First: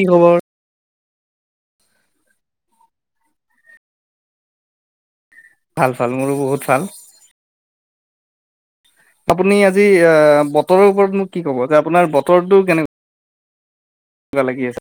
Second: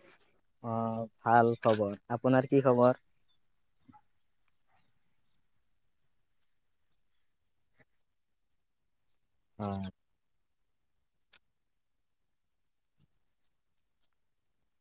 কি খবৰ? অ' ভাল খবৰ। আপোনাৰ কি খবৰ? ভাল, ভাল মোৰো বহুত ভাল। আপুনি আজি হয় অ' বতৰৰ ওপৰত মোক কি ক'ব, যে আপোনাৰ বতৰটো কেনেকুৱা? কিবা লাগি আছে।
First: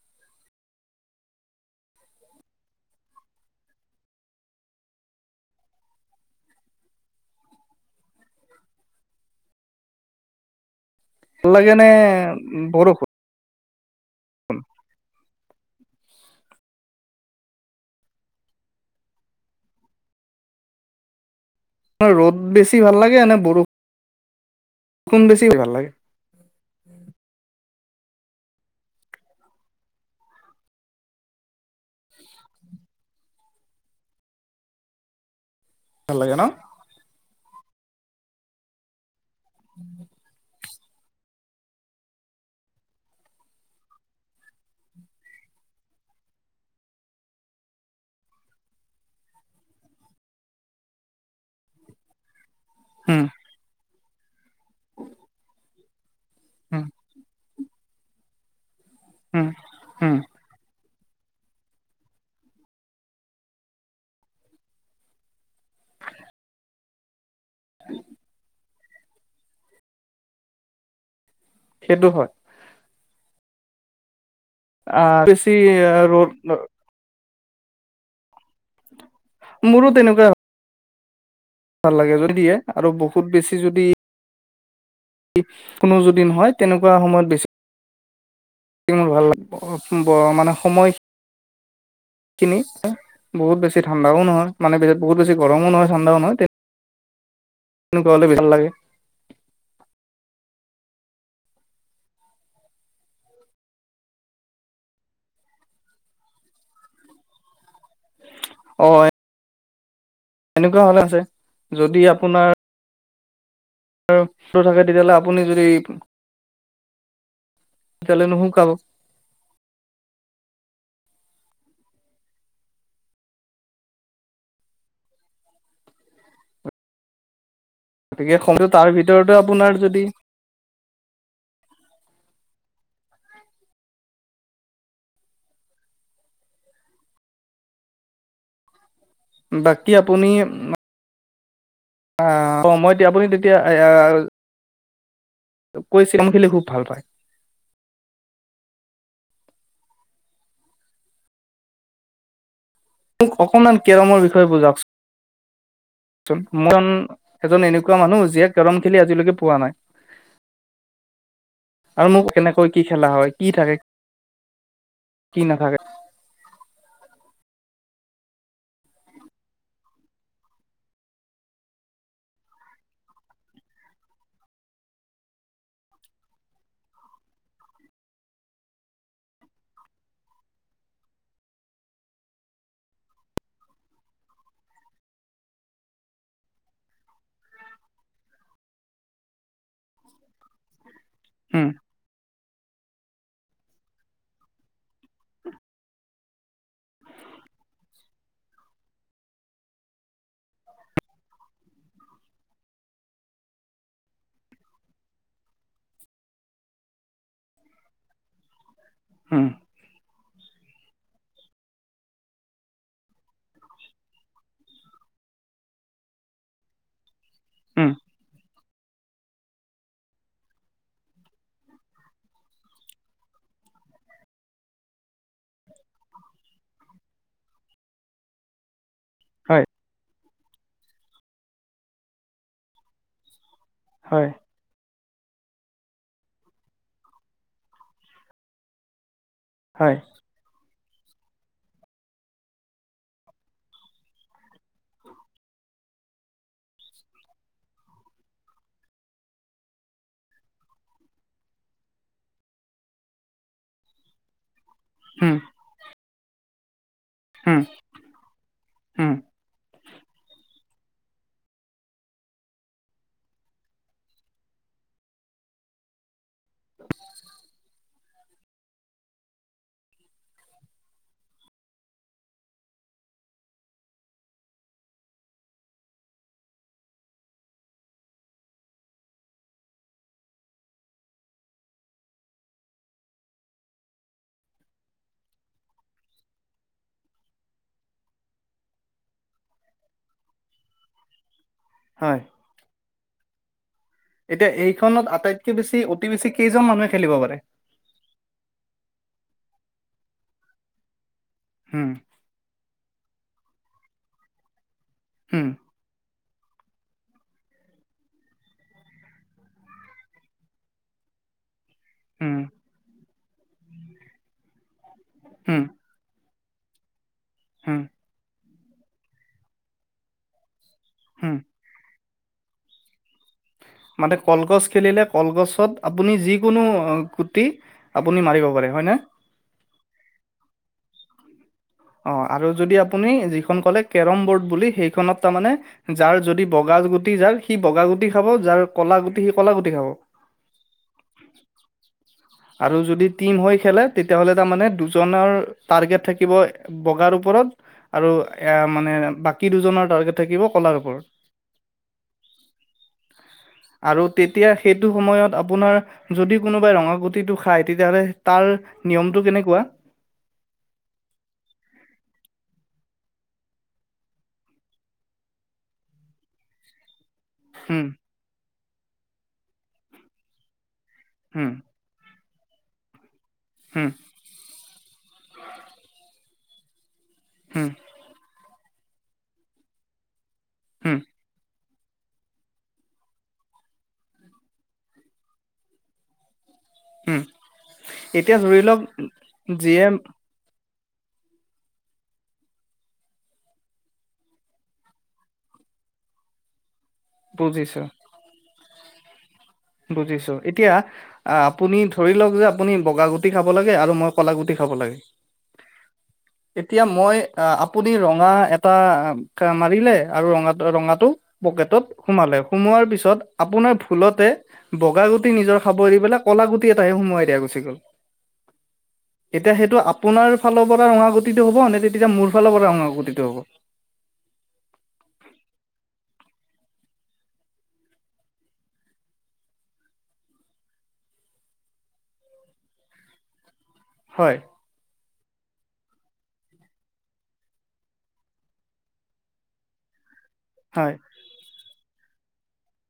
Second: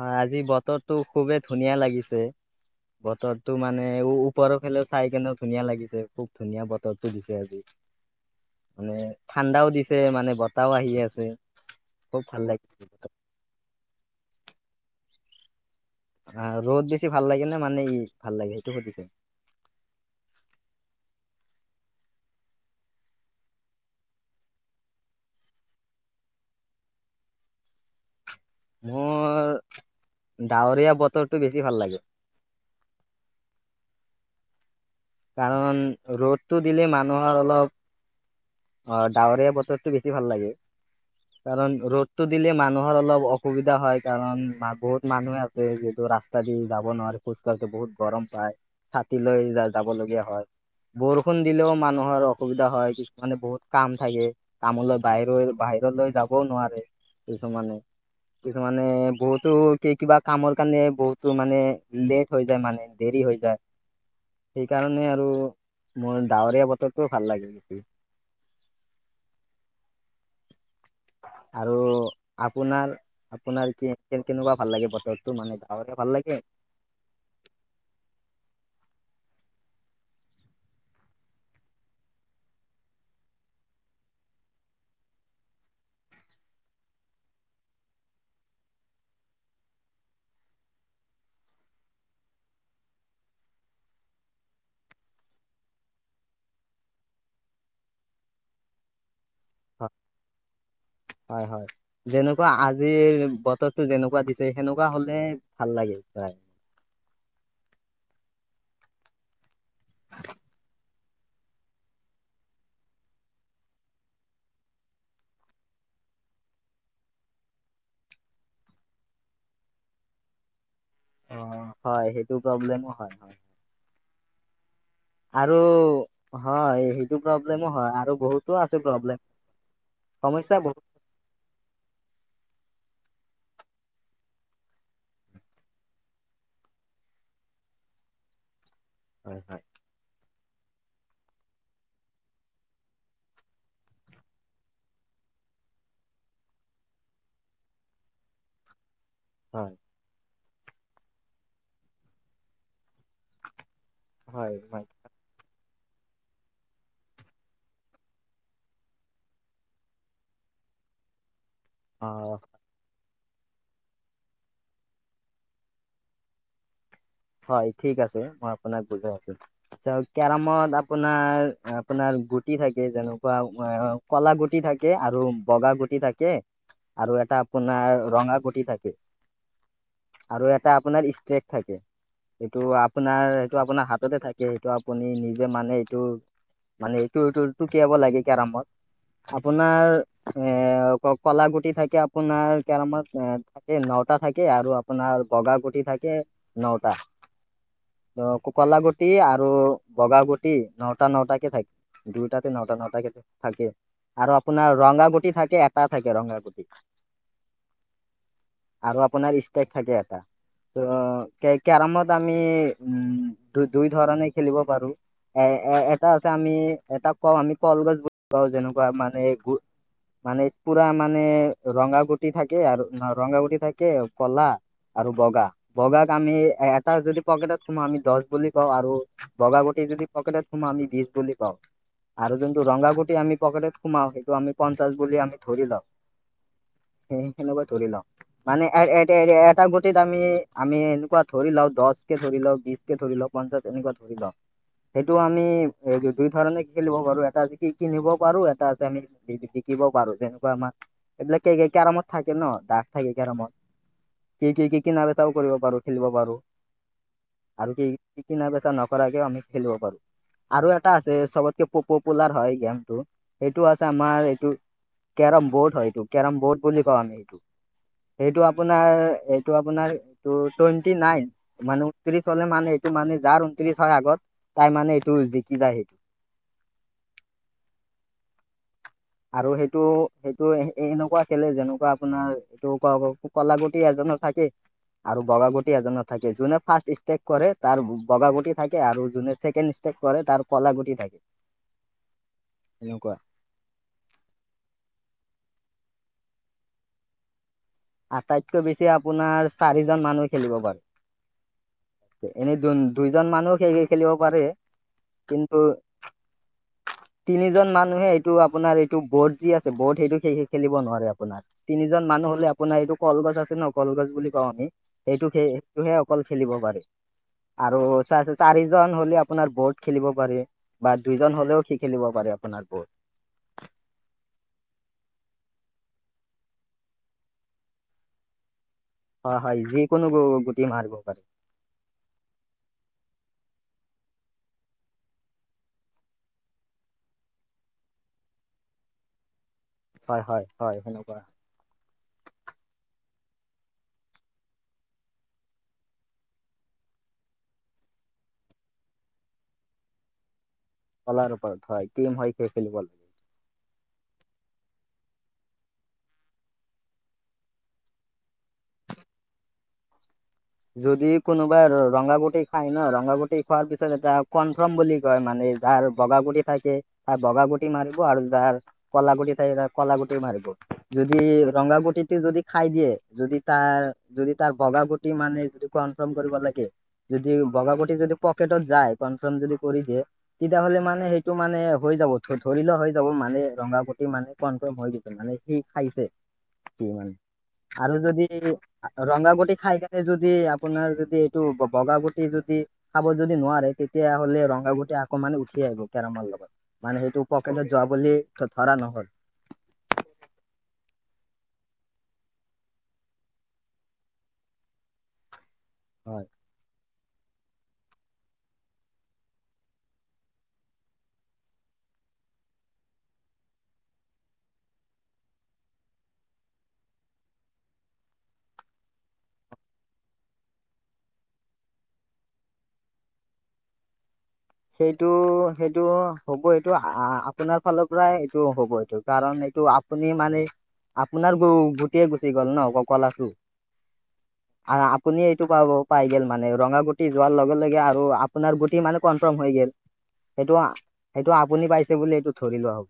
হয়। আজি বতৰটো খুৱেই ধুনীয়া লাগিছে। বতৰটো মানে, ওপৰৰ ফালেও চাই কেনে ধুনীয়া লাগিছে। খুব ধুনীয়া বতৰটো দিছে আজি। মানে ঠাণ্ডাও দিছে, মানে বতাহও আহি আছে। ভাল লাগে নে, খুব ভাল লাগিছে বৰষুণ? উম। অ', ৰ'দ বছি ভাল লাগে নে মানে ইটো ভাল লাগে সেইটো সুধিছে? ৰ'দ বেছি ভাল লাগে নে, বৰষু -বৰষুণ বেছি ভাল লাগে? মোৰ, ডাৱৰীয়া বতৰটো বেছি ভাল লাগে। কাৰণ, ভাল লাগে ন? ৰ'দটো দিলে মানুহৰ অলপ অ' ডাৱৰীয়া বতৰটো বেছি ভাল লাগে। কাৰণ, ৰ'দটো দিলে মানুহৰ অলপ অসুবিধা হয়। কাৰণ বহুত মানুহে যিহেতু, ৰাস্তা দি যাব নোৱাৰে খোজকাঢ়োতে বহুত গৰম পায় ছাতি লৈ য-যাব লগীয়া হয়। বৰষুণ দিলেওঁ মানুহৰ অসুবিধা হয়। উম মানে বহুত কাম থাকে, কামলৈ বাহিৰ বাহিৰলৈ যাব নোৱাৰে উম কিছুমানে, কিছুমানে উম বহুতো কিবা উম কামৰ কাৰণে বহুত টো মানে লেট হৈ যায় মানে, দেৰি হৈ যায়। সেইকাৰণে আৰু মোৰ ডাৱৰীয়া বতৰটোৱে ভাল লাগে বেছি। আৰু সেইটো হয়। আপোনাৰ, আপোনাৰ কি কে কেনেকুৱা ভাল লাগে অ', বতৰটো মানে বেছি গাঁৱৰে ভাল লাগে ৰ'দ মোৰো তেনেকুৱা। ভাল লাগে, যদি দিয়ে আৰু বহুত বেছি যদি কোনো যদি নহয়, তেনেকুৱা সময়ত বেছি মোৰ ভাল [unintelligible] মানে সময়খিনি। বহুত বেছি ঠাণ্ডও নহয়, মানে বহুত বেছি গৰমো নহয়, ঠণ্ডাও নহয় তেনেকুৱা হ'লে ভাল লাগে। হয়, হয়, হয়। যেনেকুৱা আজিৰ বতৰটো যেনেকুৱা দিছে, সেনেকুৱা হ'লে ভাল লাগে চাই। অ' [inaudible] এনেকুৱা হ'লে আছে, যদি আপোনাৰ থাকে, তেতিয়া হ'লে আপুনি যদি তেতিয়াহ'লে নুশুকাব। অ', হয় সেইটো প্ৰব্লেমো হয়, হয়। আৰু হয়। টো প্ৰব্লেমো হয়, আৰু গতিকে বহুতো সময়টো আছে তাৰ প্ৰব্লেম ভিতৰতে আপোনাৰ যদি সমস্যা বহুত হয় হয় বাকী আপুনি অ', অ', মই এতিয়া আপুনি তেতিয়া কৈ চম খেলি খুব ভাল পায়। হয়। মোক অকণমান কেৰমৰ বিষয়ে হয় হয় বুজাওকচ [inaudible] মই এজন এনেকুৱা মানুহ যিয়ে কেৰম খেলি আজিলৈকে পোৱা নাই। আৰু মোক অ এনে হয় কি খেলা হয়, কি থাকে, কি নাথাকে। হয়, ঠিক আছে। মই আপোনাক বুজাই আছো। কেৰমত আপোনাৰ, আপোনাৰ গুটি থাকে যেনেকুৱা কলা গুটি থাকে, আৰু বগা গুটি থাকে। আৰু এটা আপোনাৰ ৰঙা গুটি থাকে। আৰু এটা আপোনাৰ ইষ্ট্ৰেক থাকে। এইটো আপোনাৰ, সেইটো আপোনাৰ হাততে থাকে। সেইটো আপুনি নিজে মানে এইটো মানেটো, [unintelligible] টুকিয়াব লাগে কেৰামত আপোনাৰ এ ক-কলা উম গুটি থাকে, আপোনাৰ কেৰমত এ, থাকে নটা থাকে, আৰু আপোনাৰ বগা গুতি থাকে নটা। ত' কলা গোটি আৰু বগা গোটি নটা, নটা কে থাকে। দুইটাতে নটা, নটাকে থাকে। আৰু আপোনাৰ ৰঙা গুটি থাকে, এটা থাকে ৰঙাগুটি। আৰু আপোনাৰ উম ইষ্ট্ৰেক থাকে এটা অ', কেৰামত আমি উম, দু-দুই ধৰণে খেলিব পাৰো। এ-এ-এটা আমি এটা কওঁ আমি উম কলগছ বুলি পাওঁ যেনেকুৱা মানে মানে পুৰা মানে, ৰঙাগুটি থাকে। আৰু ন ৰংঙাগুটি থাকে কলা। আৰু বগা, বগাক আমি এ তাৰ যদি পকেটত সোমাও আমি দহ বুলি কওঁ, আৰু বগা হয় গুটি যদি পকেটত সোমাও বিজ বুলি কওঁ আৰু যোনটো ৰংঙা‍ গুটি আমি পকেটত খোমাও সেইটো হয় আমি পঞ্চাশ বুলি আমি ধৰি লওঁ, সেইনেকুৱা ধৰি লও মানে হয় গুতিত আমি, আমি এনেকুৱা ধৰি লও দহকে ধৰি লও, বিশকে ধৰি লওক, পঞ্চাছ এনেকুৱা ধৰি লও। সেইটো আমি এ, দুই ধৰণে কি খেলিব পাৰো, এটা আচে কি কিনিব পাৰো এটা আচে আমি শিকিব পাৰো, যেনেকুৱা আমাৰ এইবিলাক কে-কেৰমত থাকে ন' ডাক থাকে কেৰমত। কি-কি-কি-কিনা উম বেচাও কৰিব পাৰো, খেলিবও পাৰো। উম আৰু কি-কি-কিনা বেচা উম নকৰাকেও আমি খেলিব পাৰোঁ। আৰু এটা আছে চবতকে প-পপুলাৰ হয় গেমটো সেইটো আছে আমাৰ এইটো কেৰম বৰ্ড হয় এইটো কেৰম বৰ্ড বুলি কওঁ আমি এইটো। সেইটো আপোনাৰ এইটো আপোনাৰ এইটো টুৱেণ্টি নাইন। মানে ঊনত্ৰিশ হলে মানে এইটো মানে যাৰ ঊনত্ৰিশ হয় আগত তাই মানে এইটো জিকি যায় সেইটো। আৰু সেইটো সেইটো এনেকুৱা খেলে যেনেকুৱা আপোনাৰ এইটো কোৱা কলাগুটি এজনৰ থাকে আৰু বগা গুটি এজনৰ থাকে যোনে ফাৰ্ষ্ট ইষ্টেক কৰে তাৰ বগা গুটি থাকে আৰু যোনে ছেকেণ্ড ষ্টে কৰে তাৰ কলা গুটি থাকে। হয়। এনেকুৱা। এতিয়া এইখনত আটাইতকে বেছি অতি বেছি কেইজন মানুহে খেলিব পাৰে? আটাইতকৈ বেছি আপোনাৰ চাৰিজন মানুহ খেলিব পাৰে। হম। এনেই দু-দুইজন মানুহ খে-খে-খেলিব পাৰে উম কিন্তু তিনিজন মানুহে এইটো আপোনাৰ এইটো বৰ্ড যি আছে বৰ্ড সেইটো খেলিব নোৱাৰে আপোনাৰ। তিনিজন মানুহ উম হ'লে আপোনাৰ এইটো কলগছ আছে ন কলগছ বুলি কওঁ আমি সেইটো সেই হুম, সেইটোহে খেলিব পাৰি হুম, আৰু চা-চাৰিজন হলে আপোনাৰ বৰ্ড খেলিব পাৰে। বা হুম। দুইজন হ'লেও সি খেলিব পাৰে আপোনাৰ বহুত। মানে কলগছ খেলিলে কলগছত আপুনি যিকোনো গুটি আপুনি মাৰিব পাৰে হয়নে? হয়, হয় যিকোনো গো-গুটি মাৰিব পাৰে। অ', আৰু যদি আপুনি যিখন ক'লে কেৰম বৰ্ড বুলি সেইখনত তাৰমানে। যাৰ যদি বগা গুটি যাৰ সি বগা গুটি খাব যাৰ কলা গু সি ক'লা গুটি খাব। হয় হয় সেনেকুৱা হয় আৰু যদি টিম হৈ খেলে তেতিয়াহ'লে তাৰমানে দুজনৰ টাৰ্গেট থাকিব। বগাৰ ওপৰত আৰু এ, মানে বাকী দুজনৰ টাৰ্গেট থাকিব কলাৰ ওপৰত। কলাৰ ওপৰত হয়, টিম হয় খে-খেলিব লাগে। আৰু তেতিয়া সেইটো সময়ত আপোনাৰ। যদি কোনোবাই ৰঙা গুটিটো খায়, তেতিয়াহলে তাৰ নিয়মটো কেনেকুৱা? যদি কোনোবাই ৰঙা গুটি খায় ন, ৰঙা গুটি খোৱাৰ পিছত এটা কনফাৰ্ম বুলি কয় মানে। যাৰ বগাগুটি থাকে। বগা গুটি হুম, মাৰিব আৰু যাৰ কলা গুটি কলা গুটি মাৰিব। যদি হুম, ৰঙা গুটিটো যদি খাই দিয়ে যদি তাৰ হুম, যদি তাৰ বগা গুটি। মানে যদি কনফাৰ্ম কৰিব লাগে, যদি হুম, বগাগুটি যদি প যায় কনফ্ৰম যদি কৰি দিয়ে তেতিয়াহ'লে হুম, মানে সেইটো মানে হৈ যাব। ধৰি লোৱা হৈ যাব মানে, ৰঙাগুটি মানে কনফ্ৰম হৈ দিছে মানে সি খাইছে। কি মানে হুম। আৰু যদি এতিয়া ধৰি লওক ৰঙাগুটি খাই যিয়ে য যদি আপোনাৰ যদি এইটো বগাগুটি যদি। খাব যদি নোৱাৰে তেতিয়াাহ'লে ৰঙা গুটি আকৌ মানে উঠি আহিব কেৰমৰ লগত মানে সেই। তোৰ পকেটত বুজিছো, যোৱা বুলি ধৰা নহ'ল। বুজিছোঁ এতিয়া। আপুনি ধৰি লওঁক যে আপুনি বগা গুটি খাব লাগে আৰু মই ক'লা গুটি খাব লাগে। হয়। এতিয়া মই আপুনি ৰঙা এটা মাৰিলে আৰু ৰঙা ৰঙাটো। পকেটত সোমালে সোমোৱাৰ পিছত আপোনাৰ ভুলতে। বগা গুটি নিজৰ খাব এই পেলাই কলা গুটি এটাহে সোমাই দিয়া গুচি গ'ল। [inaudible] এতিয়া সেইটো আপোনাৰ ফালৰ পৰা ৰঙা গুতিটো হ'ব নে, তেতিয়া মোৰ ফালৰ পৰা ৰঙা গতিটো হ'ব? সেইটো, সেইটো হ'ব এইটো আপোনাৰ ফালৰ পৰাই এইটো হ'ব এইটো কাৰণ এইটো। আপুনি মানে আপোনাৰ গু-গুতিয়েই গুচি গ'ল ন কলাটো। হয়। আপুনি এইটো পা-পাই গ'ল মানে ৰঙা গুটি যোৱাৰ লগে লগে আৰু আপোনাৰ গুটি মানে ক সেইটো, হয়। সেইটো আপুনি পাইছে বুলি এইটো ধৰি লোৱা হ'ব।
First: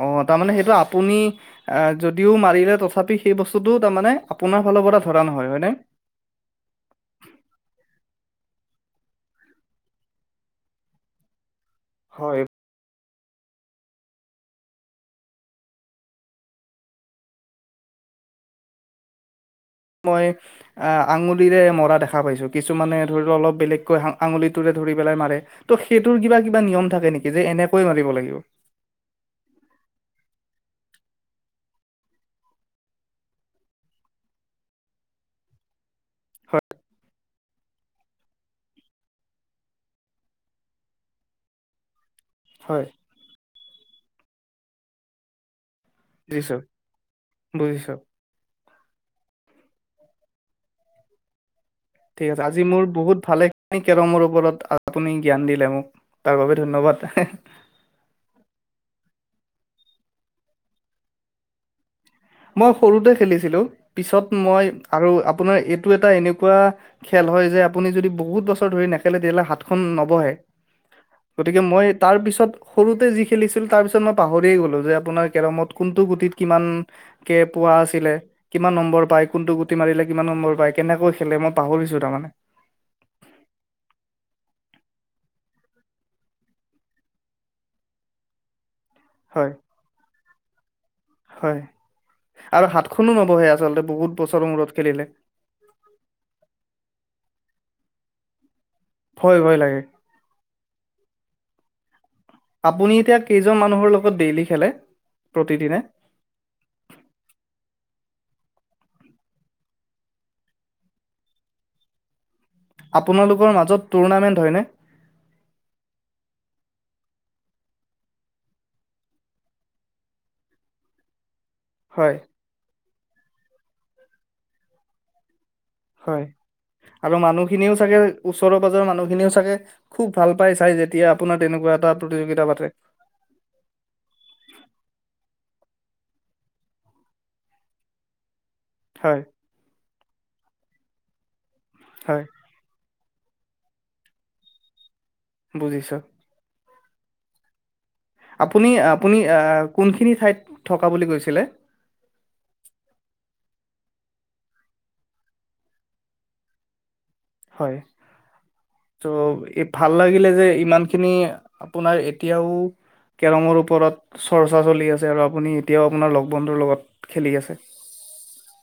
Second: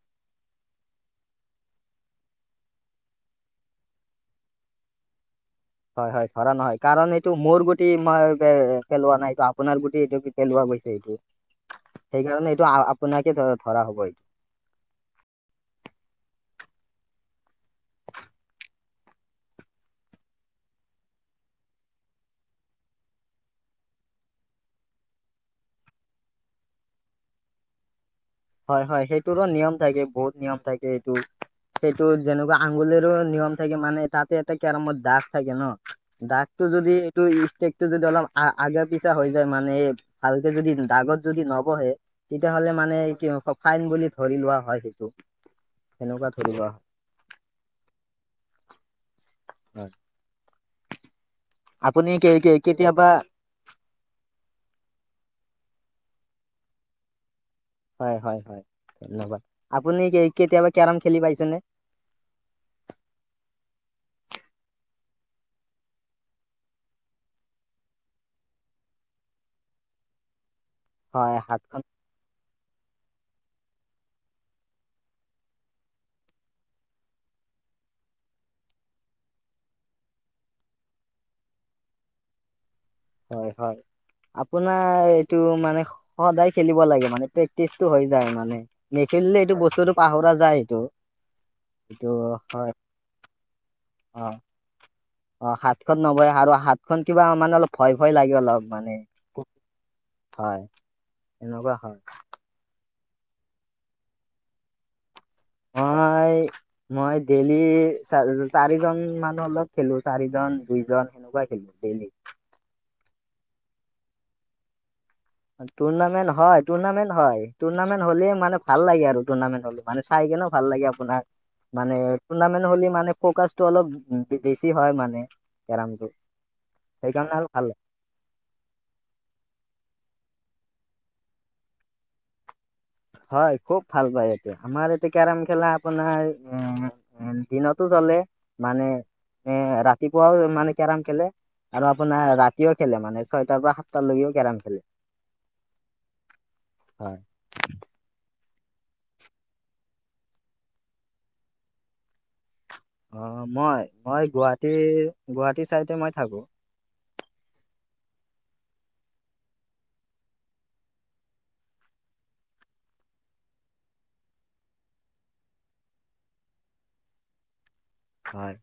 অ', তাৰমানে সেইটো আপুনি। আহ, যদিও মাৰিলে তথাপি সেই বস্তুতটো তাৰমানানে আপোনাৰ ফালৰ পৰা ধৰা নহয় হয় নে? হয়, হয় ধৰা নহয় কাৰণ এইটো মোৰ গুটি মই পেলোৱা নাই এইটো আপোনাৰ গুটি এইটো। পেলোৱা গৈছে এইটো, হয়, সেইকাৰণে এইটো আপোনাকে ধৰা হব এইটো। মই। আঙুলিৰে মৰা দেখা পাইছোঁ, কিছুমানে ধৰি লওক অলপ বেলেগকৈ আঙুলিটোৰে ধৰি পেলাই মাৰে। ত'সেইটোৰ কিবা, কিবা নিয়ম থাকে নেকি যে এনেকৈ মাৰিব লাগিব? হয়, হয় সেইটোৰো নিয়ম থাকে বহুত নিয়ম থাকে এইটো। সেইটো যেনেকুৱা আঙুলিৰো নিয়ম থাকে মানে তাতে এটা কেৰমত ডাচ থাকে ন। হয়। দাগটো যদি এইটোষ্টেকটো যদি অলপ আগা পিছা হৈ যায় মানে। ভালকে যদি দাগত যদি নবহে। তেতিয়াহ'লে হয়। মানে কি ফাইন বুলি ধৰি লোৱা হয় সেইটো। সেনেকুৱা যি চ ধৰি লোৱা হয় বুজিছোঁ। হয় আপুনি ঠিক কে আছে কে আজি মোৰ কেতিয়াবা বহুত ভালে কেৰমৰ ওপৰত আপুনি জ্ঞান দিলে মোক তাৰ বাবোবে ধন্যবাদ। হয়, হয়, হয় ধন্যবাদ আপুনি কেতিয়াবা কেৰম খেলি পাইছেনে? মই সৰুতে খেলিছিলো, পিছত মই আৰু আপোনাৰ এইটো এটা এনেকুৱা খেল হয় যে আপুনি যদি বহুত বছৰ ধৰি নেখেলে, তেতিয়াহ'লে হাতখন নবহে। হয় গতিকে হাতখন মই তাৰ পিছত সৰুতে যি খেলিছিল তাৰ পিছত মই পাহৰিয়ে গ'লো, যে আপোনাৰ কেৰমত কোনটো গুতিত কিমান কে পোৱা আছিলে কিমান নম্বৰ পায়, কোনটো গুটি মাৰিলে কিমান নম্বৰ পায়, কেনেকৈ খেলে, মই পাহৰিছো তাৰমানে। হয়, হয়। আপোনাৰ এইটো মানে সদায় খেলিব লাগে, মানে প্ৰেক্টিচটো হৈ যায় মানে। নেখেলিলে হয় এইটো বস্তুটো পাহৰা যায় সিটো। হয় আৰু হাতখনো নবহে আচলতে বহুত অ বছৰৰ মূৰত খেলিলে। অ' হাত খন নবহে আৰু হাতখন কিবা মানে অলপ ভয় ভয় লাগে অলপ মানে। ভয়, ভয় লাগে। হয়, এনেকুৱা হয়। আপুনি এতিয়া কেইজন মানুহৰ লগত ডেইলি খেলে প্ৰতিদিনে? [unintelligible] মই ডেইলি চ চাৰিজন মানুহ অলপ খেলো চাৰিজন দুইজন। বাই খেলো ডেইলি। আপোনালোকৰ মাজত টুৰণামেণ্ট হয়নে? টুৰ্ণামেণ্ট হয়, টুৰ্ণামেণ্ট হয় টুৰ্ণামেণ্ট হ'লে মানে ভাল লাগে আৰু টুনামেণ্ট হ'লে। মানে চাই কিনে ভাল লাগে আপোনাক। মানে হয় টুৰ্ণামেণ্ট হ'লে মানে ফকাচটো অলপ বেছি হয় মানে। কেৰমটো হয়, আৰু সেইকাৰণে ভাল মানুহখিনিওঁ লাগে। চাগে ওচৰৰ পাজৰৰ মানুহখিনিও চাগে খুব ভাল পাই চাই, যেতিয়া আপোনাৰ তেনেকুৱা এটা প্ৰতিযোগিতা পাতে। হয়, খুব ভাল পায়, এইটো আমাৰ এতিয়া কেৰম খেলা আপোনাৰ উম এ দিনতো চলে। মানে হয় এ ৰাতিপুৱাও মানে কেৰম খেলে আৰু হয় আপোনাৰ ৰা তিও খেলে, মানে ছয়টাৰ পৰা সাতটালকেও কেৰম খেলে। বুজিছোঁ। হয়। আপুনি আপুনি কোনখিনি ঠাইত থকা বুলি কৈছিলে? অ' মই মই গুৱাহাটী গুৱাহাটী চাইড মই থাকো। হয়। ত' ভাল লাগিলে যে ইমানখিনি আপোনাৰ এতিয়াও কেৰমৰ ওপৰত চৰ্চা চলি আছে, আৰু আপুনি এতিয়াও আপোনাৰ লগ বন্ধুৰ লগত খেলি আছে। হয়।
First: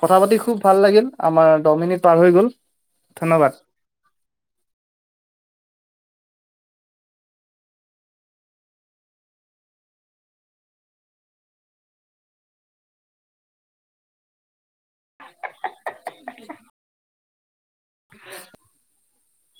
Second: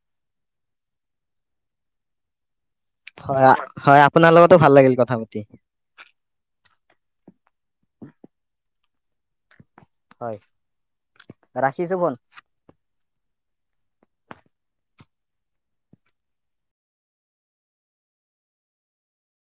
কথা পাতি খুব ভাল লাগিল, আমাৰ দহ মিনিট পাৰ হৈ গ'ল। হয়, ধন্যবাদ হয় আপোনাৰ লগতো ভাল লাগিল কথা পাতি। হয় হয়, ৰাখিছোঁ ফোন।